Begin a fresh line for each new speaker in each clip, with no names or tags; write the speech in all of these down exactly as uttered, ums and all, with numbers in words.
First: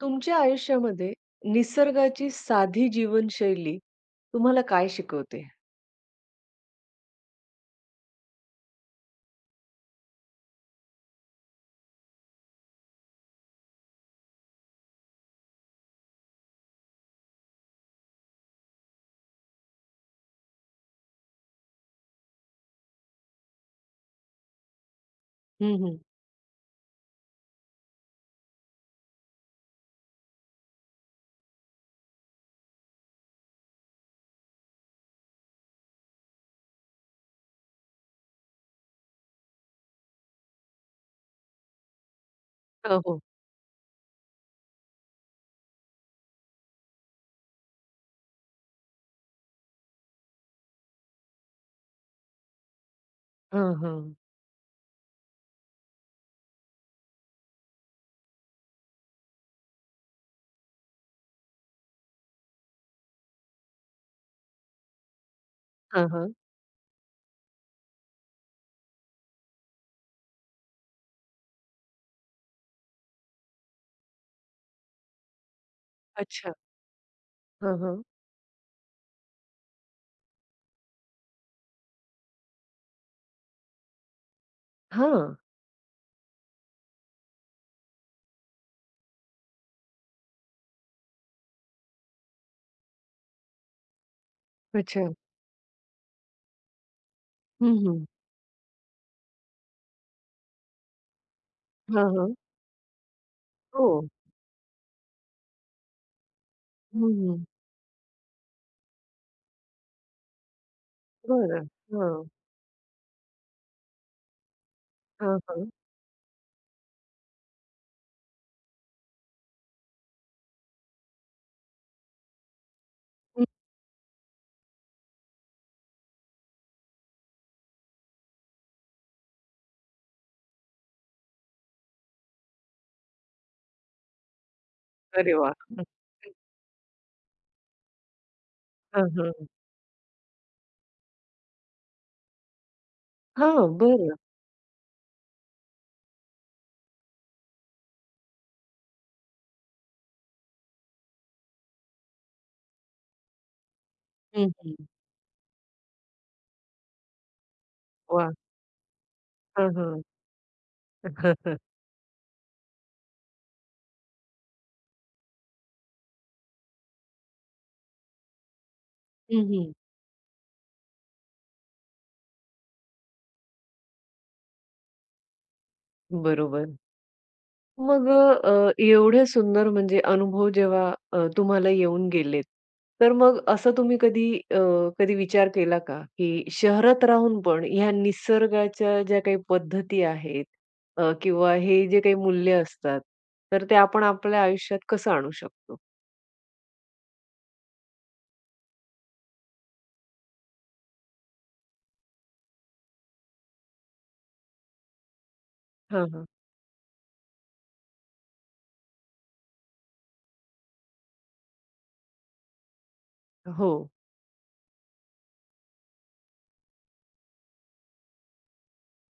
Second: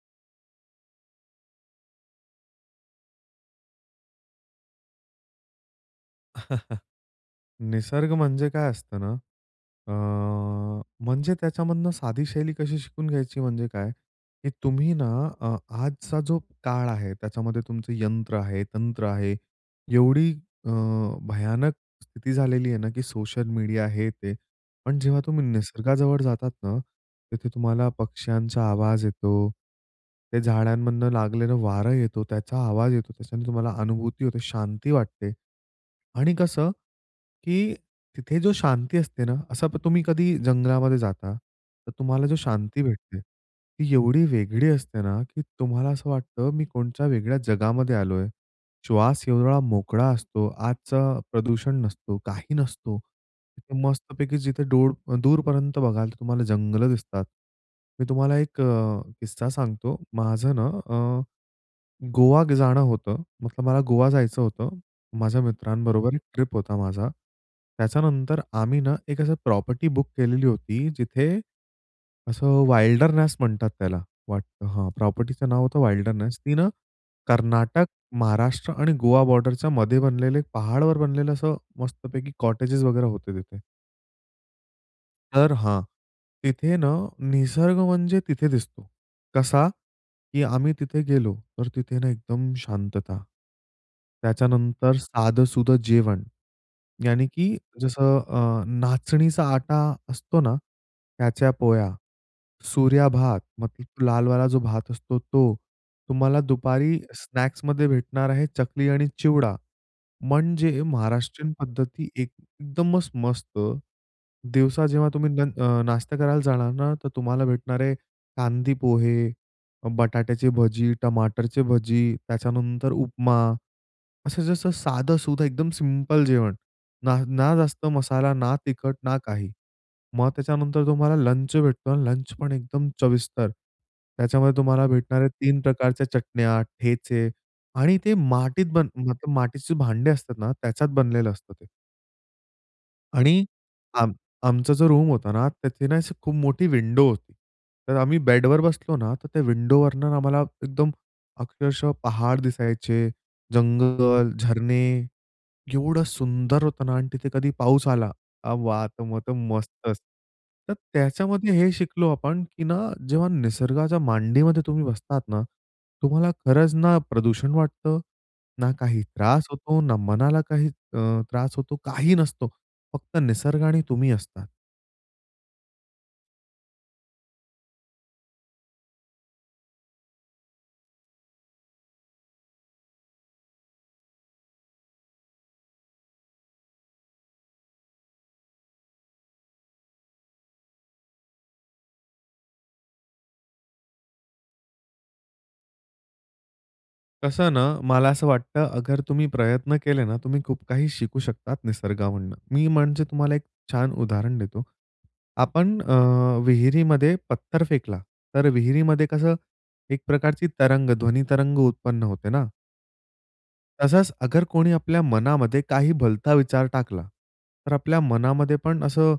तुमच्या आयुष्यामध्ये निसर्गाची साधी जीवनशैली तुम्हाला काय शिकवते?
निसर्ग म्हणजे काय असतं ना, अ, म्हणजे त्याच्यामधनं साधी शैली कशी शिकून घ्यायची म्हणजे काय, की तुम्ही ना अ, आजचा जो काळ आहे, त्याच्यामध्ये तुमचं यंत्र आहे, तंत्र आहे. एवढी अ, भयानक स्थिती झालेली आहे ना, की सोशल मीडिया, हे, ते. पण जेव्हा तुम्ही
हं, हं.
निसर्गाजवळ जातात ना, तिथे तुम्हाला पक्ष्यांचा आवाज येतो, ते झाडांमधनं लागलेलं वारं येतो, त्याचा आवाज येतो. त्याच्याने तुम्हाला अनुभूती होते, शांती वाटते. आणि कसं, की तिथे जो शांती असते ना, असं तुम्ही कधी जंगलामध्ये जाता, तर तुम्हाला जो शांती
अ,
भेटते,
हो.
ती एवढी वेगळी असते ना, की तुम्हाला असं वाटतं मी कोणच्या वेगळ्या जगामध्ये आलोय. श्वास एवढा मोकळा असतो आजचं प्रदूषण नसतो, काही नसतो.
हां, हां.
मस्तपैकी जिथे डुर अ, दूरपर्यंत बघाल तर तुम्हाला जंगलं दिसतात. मी तुम्हाला एक अ, किस्सा सांगतो, माझं ना, अ, गोवा जाणं होतं. मतलब मला गोवा जायचं होतं, माझ्या
हां,
मित्रांबरोबर एक
हां.
ट्रिप होता माझा. त्याच्यानंतर आम्ही ना, एक असं प्रॉपर्टी बुक केलेली होती जिथे, असं "विल्डरनेस" म्हणतात त्याला वा हां, प्रॉपर्टीचं नाव होतं "विल्डरनेस" ती
अच्छा.
ना,
हां,
कर्नाटक,
हां.
महाराष्ट्र आणि गोवा बॉर्डरच्या मध्ये बनलेले पहाडावर बनलेलं असं मस्तपैकी कॉटेजेस वगैरे होते तिथे.
हां.
तर हां, तिथे ना, निसर्ग म्हणजे तिथे दिसतो. कसा? की आम्ही तिथे गेलो, तर तिथे ना, एकदम शांतता. त्याच्यानंतर
अच्छा.
साधंसुधं जेवण, याने, की
हं, हं.
जसं अ, नाचणीचा आटा असतो ना, त्याच्या पोळया,
हां, हां.
सूर्या भात
हो.
मतलब लालवाला जो भात असतो तो, तुम्हाला दुपारी
हं, हं.
स्नॅक्समध्ये भेटणार आहे चकली आणि चिवडा म्हणजे महाराष्ट्रीयन
बरं.
पद्धती,
हां.
एकदमच मस्त. दिवसा जेव्हा तुम्ही
हां, हां.
नं नाश्ता करायला जाणार ना, तर तुम्हाला भेटणार आहे कांदी पोहे, अ, बटाट्याची भजी, टमाटरची भजी, त्याच्यानंतर उपमा
हं.
असं जसं साधंसुधं एकदम सिंपल जेवण. ना ना जास्त मसाला, ना तिखट, ना काही. मग त्याच्यानंतर तुम्हाला लंच भेटतो आणि लंच पण एकदम चविस्तर, त्याच्यामध्ये तुम्हाला भेटणार आहे
अरे, वाह!
तीन प्रकारच्या चटण्या, ठेचे आणि ते माटीत,
हां,
मतलब
हां.
माटीचे भांडे असतात ना, त्याच्यात बनलेलं असतं ते. आणि
हां.
आम
बरं.
आमचं जो रूम होता ना, तिथे ना, अशी खूप मोठी विंडो होती, तर आम्ही बेडवर बसलो ना, तर त्या विंडोवरनं आम्हाला एकदम अक्षरशः पहाड दिसायचे, जंगल,
हं,
झरणे
हं.
एवढं सुंदर होतं ना आणि तिथे कधी पाऊस आला,
वाह!
अ, वाह! तर मग तर
हां,
मस्तच.
हां.
तर त्याच्यामध्ये हे शिकलो आपण, की ना, जेव्हा निसर्गाच्या मांडीमध्ये तुम्ही बसतात ना, तुम्हाला खरंच ना प्रदूषण वाटतं, ना काही
हं,
त्रास
हं.
होतो, ना मनाला काही अ, त्रास होतो, काही नसतो फक्त निसर्ग आणि तुम्ही असता.
बरोबर. मग अ, अ, एवढे सुंदर म्हणजे अनुभव जेव्हा अ, तुम्हाला येऊन गेलेत. तर मग असं तुम्ही कधी अ, कधी विचार केला का? की शहरात राहून पण ह्या निसर्गाच्या ज्या काही पद्धती आहेत अ, किंवा हे जे काही मूल्य असतात. तर ते आपण आपल्या आयुष्यात कसं आणू शकतो?
कसं ना, मला असं वाटतं अगर तुम्ही प्रयत्न केले ना, तुम्ही खूप काही शिकू शकतात निसर्गामधून. मी म्हणजे तुम्हाला एक छान उदाहरण देतो. आपण अ,
हां, हां.
विहिरीमध्ये पत्थर फेकला. तर विहिरीमध्ये कसं एक प्रकारची तरंग, ध्वनी तरंग उत्पन्न होते ना?
हो.
तसंच, अगर कोणी आपल्या मनामध्ये काही भलता विचार टाकला, तर आपल्या मनामध्ये पण असं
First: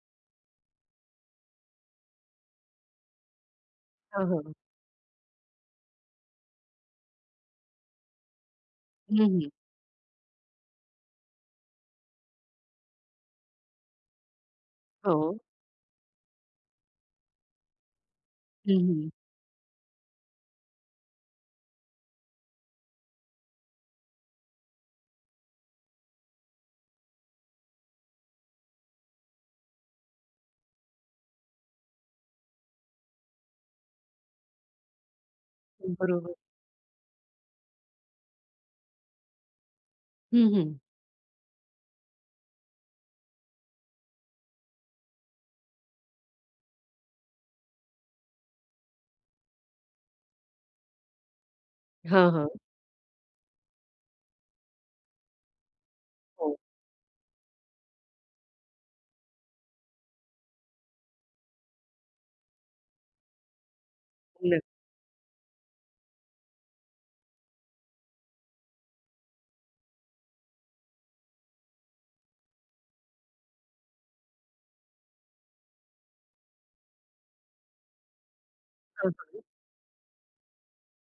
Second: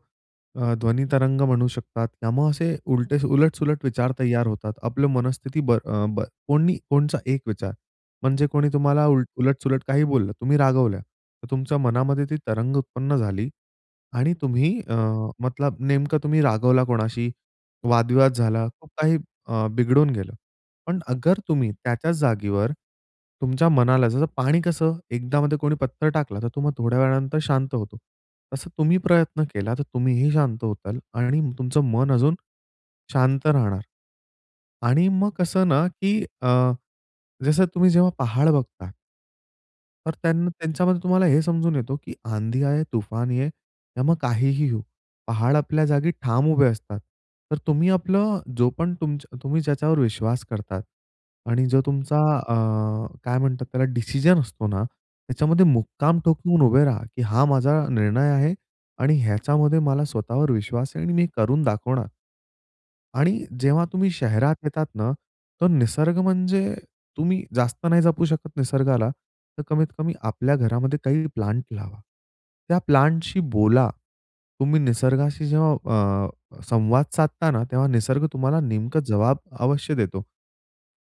अ, ध्वनी तरंग म्हणू शकतात. त्यामुळं असे उलटे उलट-सुलट विचार
हां,
तैयार
हां.
होतात. आपलं मनस्थिती बर अ, बर कोणी कोणचा एक विचार म्हणजे, कोणी तुम्हाला
हं, हं.
उलट-सुलट काही बोललं. तुम्ही रागवल्या. तर तुमच्या मनामध्ये ती तरंग उत्पन्न झाली आणि तुम्ही अ,
हो.
मतलब नेमकं तुम्ही रागवला कोणाशी, वाद-विवाद झाला,
हं,
खूप
हं.
काही अ, बिघडून गेलं. पण अगर तुम्ही त्याच्याच जागेवर, तुमच्या मनाला जसं पाणी कसं एकदा मध्ये कोणी पत्थर टाकला तर तो मग थोड्या वेळानंतर शांत होतो. तसं तुम्ही प्रयत्न केला तर तुम्हीही शांत होताल आणि तुमचं मन अजून शांत राहणार. आणि मग कसं ना की
बरोबर.
अ, जसं तुम्ही जेव्हा पहाड बघता तर
हं,
त्यांना,
हं.
त्यांच्यामध्ये तुम्हाला हे समजून येतो की आँधी आये, तूफान ये, त्यामुळे काहीही होऊ, पहाड, आपल्या जागी ठाम उभे असतात. तर तुम्ही आपलं जो पण तुमच तुम्ही ज्याच्यावर विश्वास करतात आणि जो तुमचा
हां, हां.
अं, काय म्हणतात त्याला डिसिजन असतो ना, त्याच्यामध्ये मुक्काम
हो.
ठोकून उभे राहा, की हा माझा निर्णय आहे आणि ह्याच्यामध्ये मला स्वतःवर विश्वास आहे आणि मी हे करून दाखवणार. आणि जेव्हा तुम्ही शहरात
नक्की.
येतात ना, तर निसर्ग म्हणजे तुम्ही जास्त नाही जपू शकत निसर्गाला, तर कमीत-कमी आपल्या घरामध्ये काही प्लांट लावा. त्या प्लांटशी बोला. तुम्ही निसर्गाशी जेव्हा अ, संवाद साधता ना, तेव्हा निसर्ग तुम्हाला नेमकं
हां,
जवाब
हां.
अवश्य देतो.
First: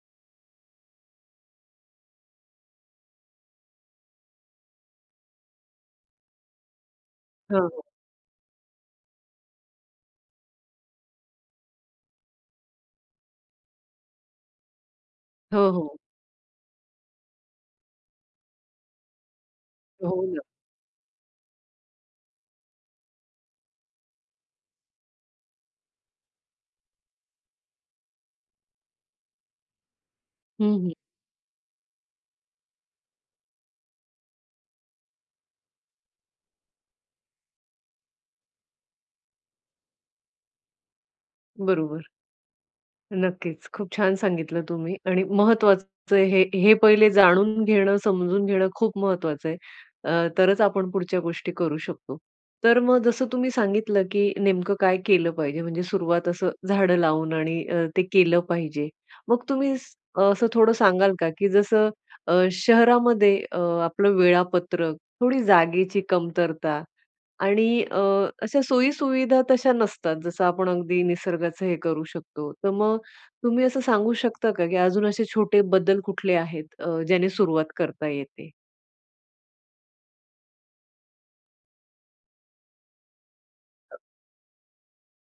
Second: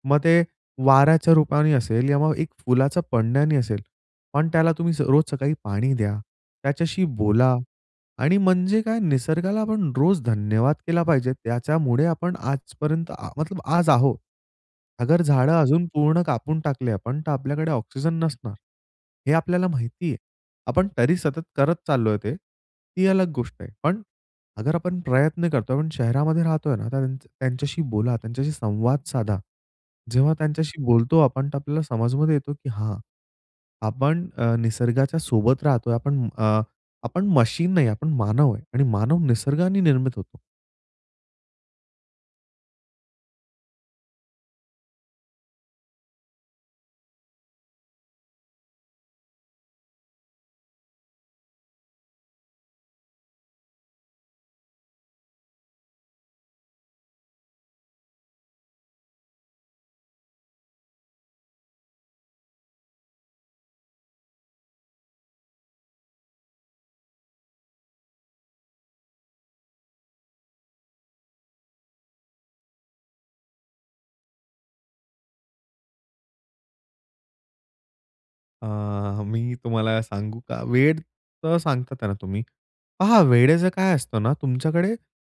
मग ते वाऱ्याच्या रूपाने असेल किंवा मग एक फुलाचं पडण्याने असेल पण त्याला तुम्ही रोज सकाळी पाणी द्या, त्याच्याशी बोला
हां, हां.
आणि म्हणजे काय निसर्गाला आपण रोज धन्यवाद केला पाहिजे त्याच्यामुळे आपण आजपर्यंत मतलब आज आहोत. अगर झाडं
हो,
अजून
हो.
पूर्ण कापून टाकली आपण, तर आपल्याकडे ऑक्सिजन नसणार. हे आपल्याला माहिती आहे.
हो ना.
आपण तरी सतत करत चाललोय ते, ही अलग गोष्ट आहे. पण अगर आपण प्रयत्न करतोय, आपण शहरामध्ये राहतोय ना तर त्यांच्या त्यांच्याशी बोला, त्यांच्याशी संवाद साधा. जेव्हा
हं,
त्यांच्याशी
हं.
बोलतो आपण तर आपल्याला समजमध्ये येतो की हां, आपण निसर्गाच्या सोबत राहतोय आपण अ, आपण मशीन नाही आपण मानव आहे आणि मानव निसर्गाने निर्मित होतो.
बरोबर. नक्कीच खूप छान सांगितलं तुम्ही आणि महत्वाचं आहे हे, हे पहिले जाणून घेणं, समजून घेणं खूप महत्वाचं आहे. अ, तरच आपण पुढच्या गोष्टी करू शकतो. तर मग जसं तुम्ही सांगितलं की नेमकं काय केलं पाहिजे म्हणजे सुरुवात असं झाडं लावून आणि अ, ते केलं पाहिजे. मग तुम्ही स असं अ थोडं सांगाल का? की जसं अ, शहरामध्ये अ, आपलं वेळापत्रक, थोडी जागेची कमतरता आणि अ, अशा सोयी-सुविधा तशा नसतात जसं आपण अगदी निसर्गाचं हे करू शकतो. तर मग तुम्ही असं सांगू शकता का की अजून असे छोटे बदल कुठले आहेत, अ, ज्याने सुरुवात करता येते?
अ, मी तुम्हाला सांगू का? वेळ तर सांगता आहे ना तुम्ही पहा वेळेचं काय असतं ना तुमच्याकडे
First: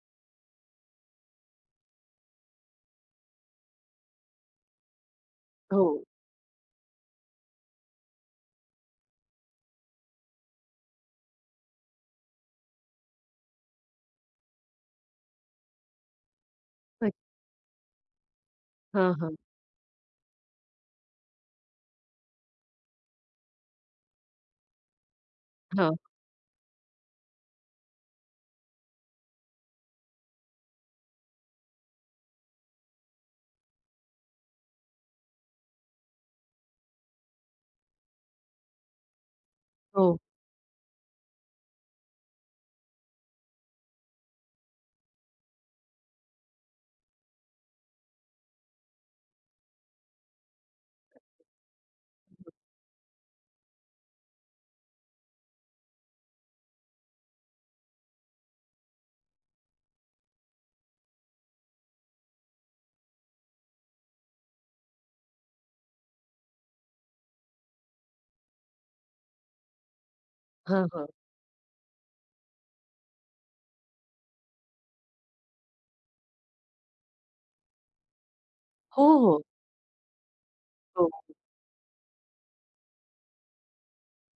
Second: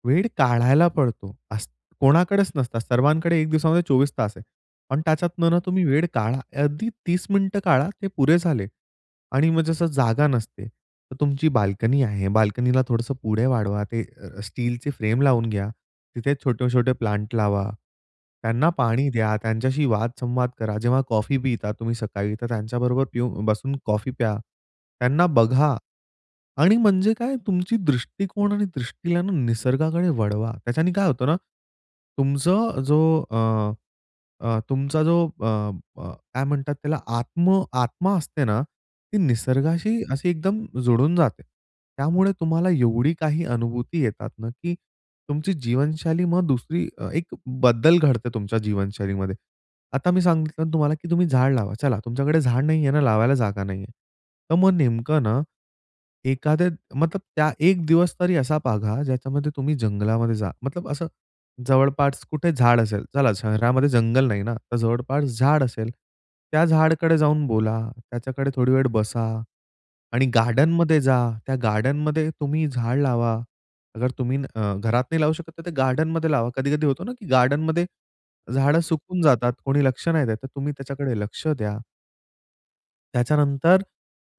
वेळ काढायला पडतो. असं कोणाकडेच नसता सर्वांकडे एक दिवसामध्ये चोवीस तास आहे पण त्याच्यातनं ना तुम्ही
हो.
वेळ काढा. अगदी तीस मिनिटं काढा ते पुरे झाले. आणि मग जसं जागा नसते तर तुमची बाल्कनी आहे, बाल्कनीला थोडंसं पुढे वाढवा ते अ, स्टीलची फ्रेम लावून घ्या. तिथे छोटे-छोटे
[unintelligible]
प्लांट लावा. त्यांना पाणी
हां, हां.
द्या, त्यांच्याशी वाद-संवाद करा. जेव्हा कॉफी पिता तुम्ही सकाळी, तर त्यांच्याबरोबर पियू बसून कॉफी प्या. त्यांना बघा
हां.
आणि म्हणजे काय? तुमची दृष्टिकोन आणि दृष्टीला निसर्गाकडे वळवा. त्याच्याने काय होतं ना तुमचं जो अ, अ, तुमचा जो अ, अ, काय म्हणतात त्याला? आत्म आत्मा असते ना ती निसर्गाशी
हो.
अशी एकदम जुळून जाते. त्यामुळे तुम्हाला एवढी काही अनुभूती येतात ना, की तुमची जीवनशैली मग दुसरी अ, एक बदल घडते तुमच्या जीवनशैलीमध्ये. आता मी सांगितलं तुम्हाला, की तुम्ही झाड लावा. चला तुमच्याकडे झाड नाहीये ना लावायला जागा नाहीये. तर मग नेमकं ना, एखादे मतलब त्या एक दिवस तरी असा बाघा ज्याच्यामध्ये तुम्ही जंगलामध्ये जा. मतलब असं जवळपास कुठे झाड असेल, चला शहरामध्ये जंगल नाही ना तर जवळपास झाड असेल, त्या झाडकडे जाऊन बोला, त्याच्याकडे थोडी वेळ बसा आणि
हां,
गार्डनमध्ये
हां.
जा. त्या गार्डनमध्ये तुम्ही झाडं लावा. अगर तुम्ही अ, घरात नाही लावू शकत तर ते गार्डनमध्ये लावा. कधी-कधी होतो ना, की गार्डनमध्ये झाडं
हो,
सुकून
हो.
जातात कोणी लक्ष नाही देत तर तुम्ही
हो.
त्याच्याकडे लक्ष द्या. त्याच्यानंतर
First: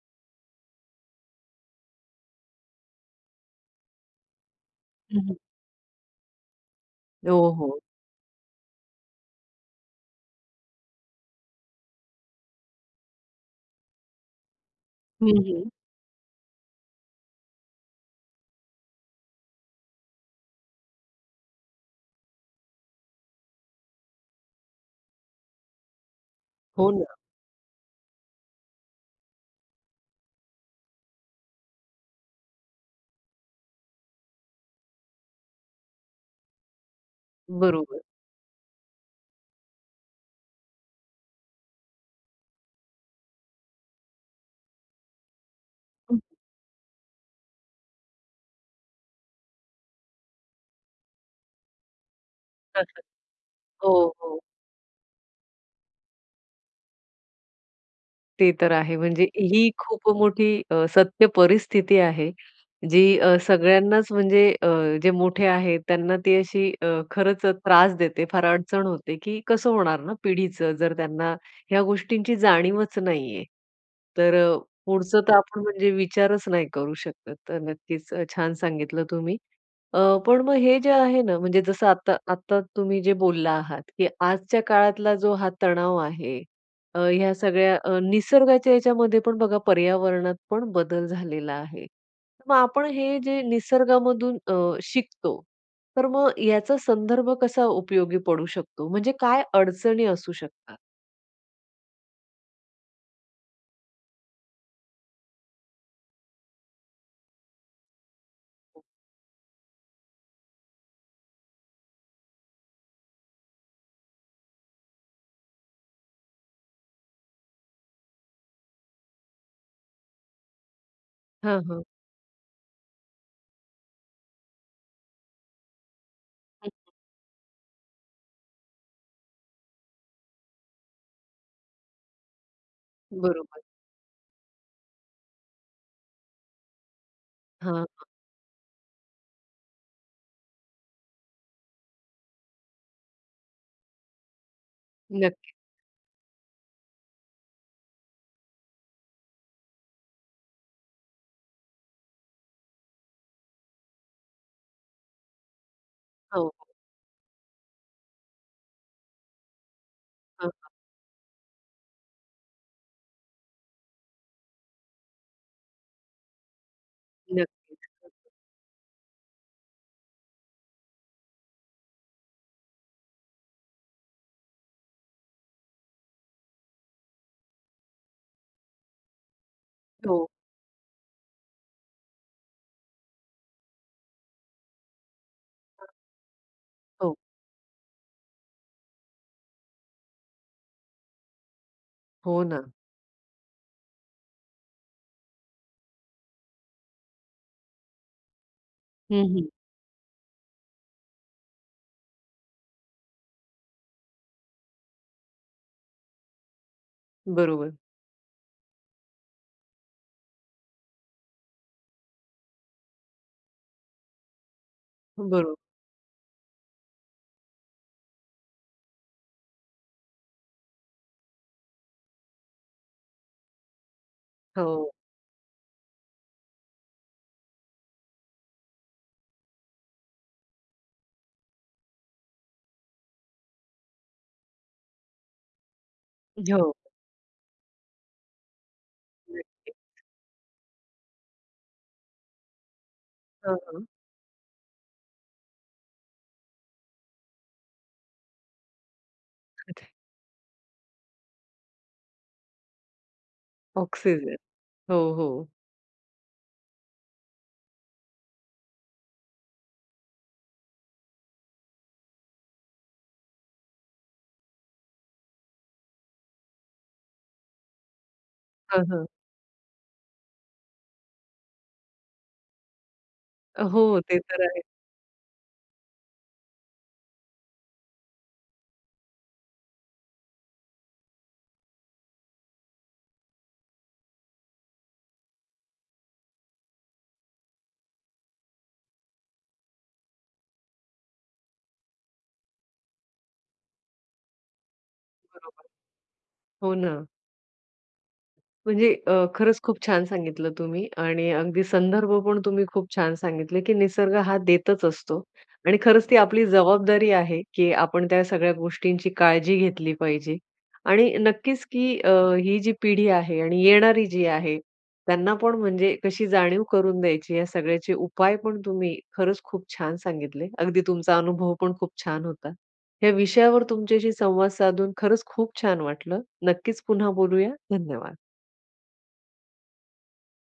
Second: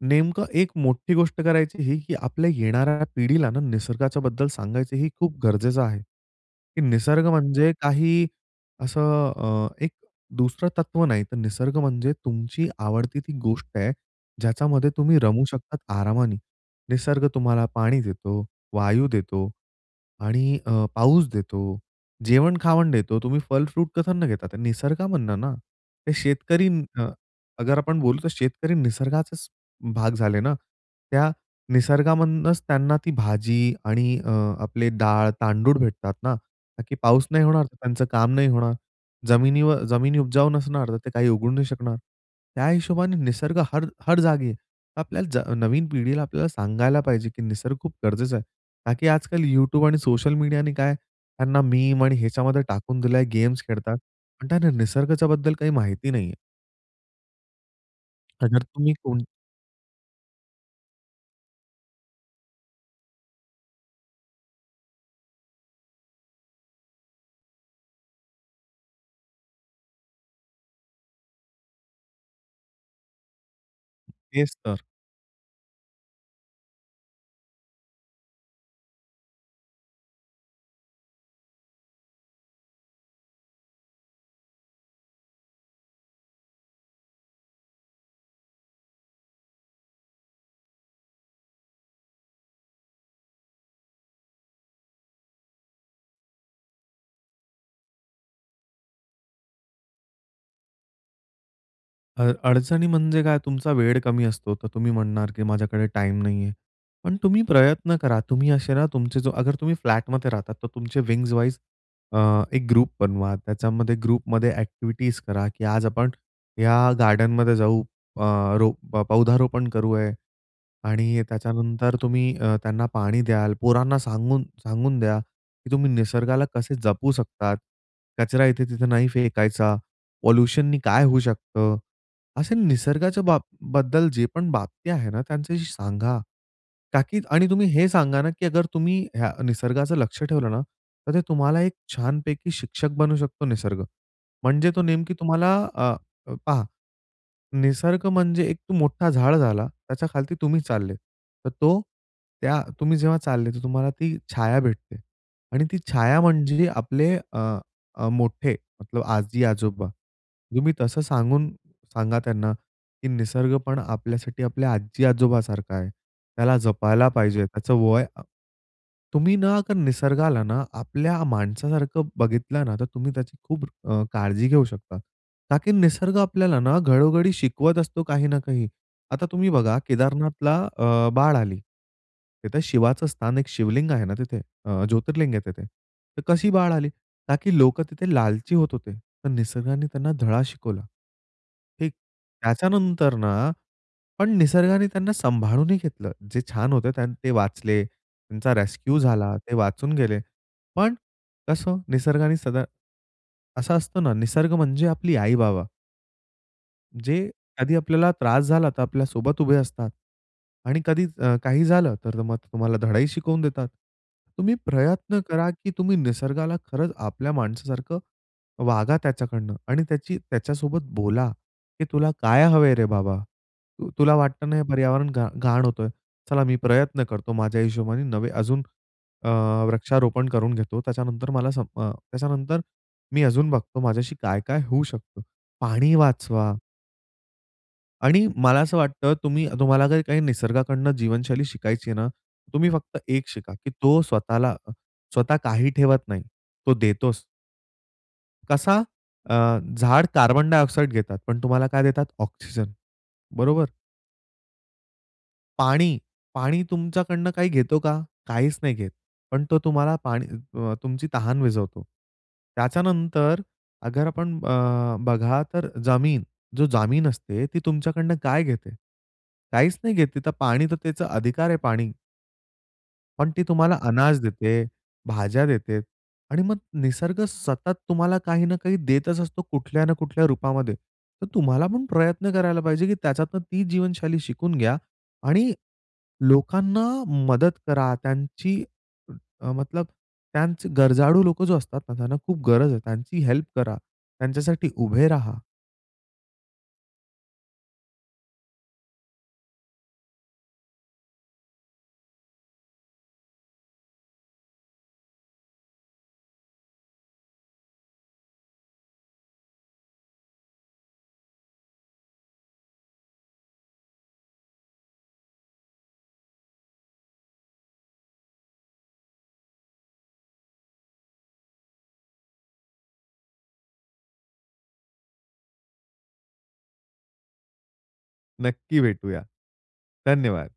नेमकं एक मोठी गोष्ट करायची ही, की आपल्या येणाऱ्या पिढीला ना निसर्गाच्या बद्दल सांगायचं. हे
हं, हं.
खूप गरजेचं आहे, की निसर्ग
यो,
म्हणजे
हो.
काही असं अ, एक दुसरं तत्व नाही तर निसर्ग म्हणजे तुमची आवडती ती गोष्ट आहे, ज्याच्यामध्ये तुम्ही
हं,
रमू
हं.
शकतात, आरामाने. निसर्ग तुम्हाला पाणी देतो, वायू देतो आणि अ, पाऊस देतो, जेवण-खावण देतो. तुम्ही फल, फ्रूट कशातनं घेता? निसर्गा मधनं ना? ते शेतकरी
हो
न
ना.
अगर आपण बोलू तर शेतकरी निसर्गाचाच भाग झाले ना? त्या निसर्गामधूनच त्यांना ती भाजी आणि अ, आपले डाळ, तांदूळ भेटतात ना? का, की पाऊस नाही होणार तर
बरोबर.
त्यांचं काम नाही होणार. जमिनीव जमिनी उपजाऊ नसणार तर ते काही उगवू नाही शकणार. त्या हिशोबाने निसर्ग हर हर जागी आहे. आपल्याला ज नवीन पिढीला आपल्याला सांगायला पाहिजे, की निसर्ग खूप गरजेचा आहे का, की आजकाल YouTube आणि सोशल मीडियाने काय त्यांना मीम आणि ह्याच्यामध्ये टाकून
[unintelligible]
दिला आहे, गेम्स
हो,
खेळतात.
हो.
आणि त्यांना निसर्गाच्या बद्दल काही माहिती नाहीये.
ते
अगर
तर
तुम्ही
आहे.
कोण
म्हणजे ही खूप मोठी अ, सत्य परिस्थिती आहे. जी अ, सगळ्यांनाच म्हणजे अ, जे मोठे आहेत त्यांना ती अशी अ, खरंच त्रास देते फार अडचण होते, की कसं होणार ना पिढीचं? जर त्यांना ह्या गोष्टींची जाणीवच नाही आहे. तर
तेच तर.
पुढचं तर आपण म्हणजे विचारच नाही करू शकत. तर नक्कीच अ, छान सांगितलं तुम्ही. अ, पण मग हे जे आहे ना म्हणजे जसं आता आता तुम्ही जे बोलला आहात, की आजच्या काळातला जो हा तणाव आहे अ, ह्या सगळ्या अ, निसर्गाच्या याच्यामध्ये पण बघा पर्यावरणातपण बदल झालेला आहे. मग आपण हे जे निसर्गामधून अ, शिकतो तर मग याचा संदर्भ कसा उपयोगी पडू शकतो? म्हणजे काय अडचणी असू शकतात?
अड अडचणी म्हणजे काय तुमचा वेळ कमी असतो, तर तुम्ही म्हणणार की माझ्याकडे टाईम नाहीये. पण तुम्ही प्रयत्न करा तुम्ही असे ना, तुमचे जो अगर तुम्ही फ्लॅट मध्ये राहतात तर तुमचे विंग्ज वाईज अ, एक ग्रुप बनवा. त्याच्यामध्ये ग्रुपमध्ये एक्टिविटीज करा की आज आपण या गार्डनमध्ये जाऊ अ, रो पौधारोपण करू आहे आणि
हां, हां.
त्याच्यानंतर तुम्ही अ, त्यांना पाणी द्याल, पोरांना सांगून, सांगून द्या की तुम्ही निसर्गाला
हं,
कसे जपू शकतात? कचरा इथे-तिथे नाही फेकायचा, पॉल्यूशनने काय होऊ शकतं? असे निसर्गाच्या बा
बरोबर.
बद्दल जे पण बाबती आहे ना त्यांच्याशी सांगा, ताकि आणि तुम्ही
हां, हां.
हे सांगा ना अगर तुम्ही अ, निसर्गाचं लक्ष ठेवलं ना तर ते तुम्हाला एक छानपैकी शिक्षक बनू शकतो निसर्ग. म्हणजे तो नेमकी
नक्की.
तुम्हाला अ, पहा. निसर्ग म्हणजे एक मोठा झाड झाला, त्याच्या खालती तुम्ही चाललेत. तर तो त्या तुम्ही जेव्हा चालले तर तुम्हाला ती छाया भेटते आणि ती छाया
हो, हो.
म्हणजे आपले अ, मोठे मतलब आजी-आजोबा
हां, हां.
तुम्ही तसं सांगून सांगा त्यांना की निसर्ग पण आपल्यासाठी आपल्या आजी-आजोबा सारखा आहे. त्याला जपायला पाहिजे त्याचं
नक्कीच.
वय तुम्ही ना निसर्गाला ना आपल्या माणसासारखं बघितलं ना, तर तुम्ही त्याची खूप अ, काळजी घेऊ शकता का की, निसर्ग आपल्याला ना घडोघडी शिकवत असतो काही ना काही. आता तुम्ही बघा
हो.
केदारनाथला अ, बाळ आली. तिथं शिवाचं स्थान एक शिवलिंग आहे ना तिथे अ, ज्योतिर्लिंग आहे तिथे, तर कशी बाळ आली?
हो.
ना की लोकं तिथे लालची होत होते. तर निसर्गाने त्यांना धडा शिकवला. हे
हो ना.
त्याच्यानंतर ना पण निसर्गाने त्यांना सांभाळूनही घेतलं. जे छान होतं ते वाचले त्यांचा रेस्क्यू
हं,
झाला,
हं.
ते वाचून गेले. पण कसं निसर्गाने सदा असा असतो ना, निसर्ग म्हणजे आपली आई-बाबा. जे आधी
बरोबर.
आपल्याला त्रास झाला, तर आपल्यासोबत उभे असतात आणि कधी अ, काही झालं, तर मग तुम्हाला धडाही शिकवून देतात. तुम्ही प्रयत्न करा,
बरोबर.
की तुम्ही निसर्गाला खरंच आपल्या माणसासारखं वागा त्याच्याकडनं आणि त्याची त्याच्यासोबत बोला, की "तुला काय हवंय रे, बाबा?" तु तुला वाटतं ना, हे
हो.
पर्यावरण घा घाण होतोय, चला मी प्रयत्न करतो माझ्या हिशोबाने नवे अजून अ, वृक्षारोपण करून घेतो त्याच्यानंतर मला सम अ, त्याच्यानंतर मी अजून बघतो माझ्याशी काय, काय होऊ शकतं. पाणी वाचवा
हो.
आणि मला असं वाटतं तुम्ही
नक्कीच.
तुम्हाला जर काही निसर्गाकडनं जीवनशैली शिकायची आहे ना, तुम्ही फक्त एक शिका,
हां,
की
हां.
तो स्वतःला, स्वतः काही ठेवत नाही. तो देतोच. कसा? अ,
ओके.
झाडं कार्बन डायऑक्साईड घेतात पण तुम्हाला काय देतात ऑक्सिजन, बरोबर?
ऑक्सिजन. हो, हो.
पाणी, पाणी तुमच्याकडनं काही घेतो का? काहीच नाही घेत. पण तो तुम्हाला पा अ, तुमची तहान विझवतो. त्याच्यानंतर अगर आपण अ, बघा, तर जमीन, जो जामीन असते ती तुमच्याकडनं काय घेते?
हां, हां.
काहीच नाही घेत, तर पाणी, तर त्याचा अधिकार आहे पाणी. पण ती
अ,
तुम्हाला
हो. ते
अनाज
तर आहे.
देते, भाज्या देते आणि मग निसर्ग सतत तुम्हाला काही ना काही देतच असतो, कुठल्या ना कुठल्या रूपामध्ये. तर तुम्हाला पण, प्रयत्न करायला पाहिजे, की त्याच्यातून ती जीवनशैली शिकून घ्या आणि लोकांना मदत करा, त्यांची अ, मतलब त्यांची गरजाळू लोकं जे असतात ना, त्यांना खूप गरज आहे, त्यांची हेल्प करा, त्यांच्यासाठी उभे राहा.
बरोबर. हो, ना. म्हणजे अ, खरंच खूप छान सांगितलं तुम्ही. आणि अगदी संदर्भपण तुम्ही खूप छान सांगितले, की निसर्ग हा, देतच असतो. आणि खरंच ती आपली जबाबदारी आहे, की आपण त्या सगळ्या गोष्टींची काळजी घेतली पाहिजे. आणि नक्कीच, की अ, ही जी पिढी आहे आणि येणारी जी आहे. त्यांना पण म्हणजे कशी जाणीव करून द्यायची? या सगळ्याचे उपाय पण, तुम्ही खरंच खूप छान सांगितले. अगदी तुमचा अनुभव पण खूप छान होता. ह्या विषयावर तुमच्याशी संवाद साधून खरंच खूप छान वाटलं. नक्कीच पुन्हा बोलूया. धन्यवाद.
नक्की भेटूया. धन्यवाद.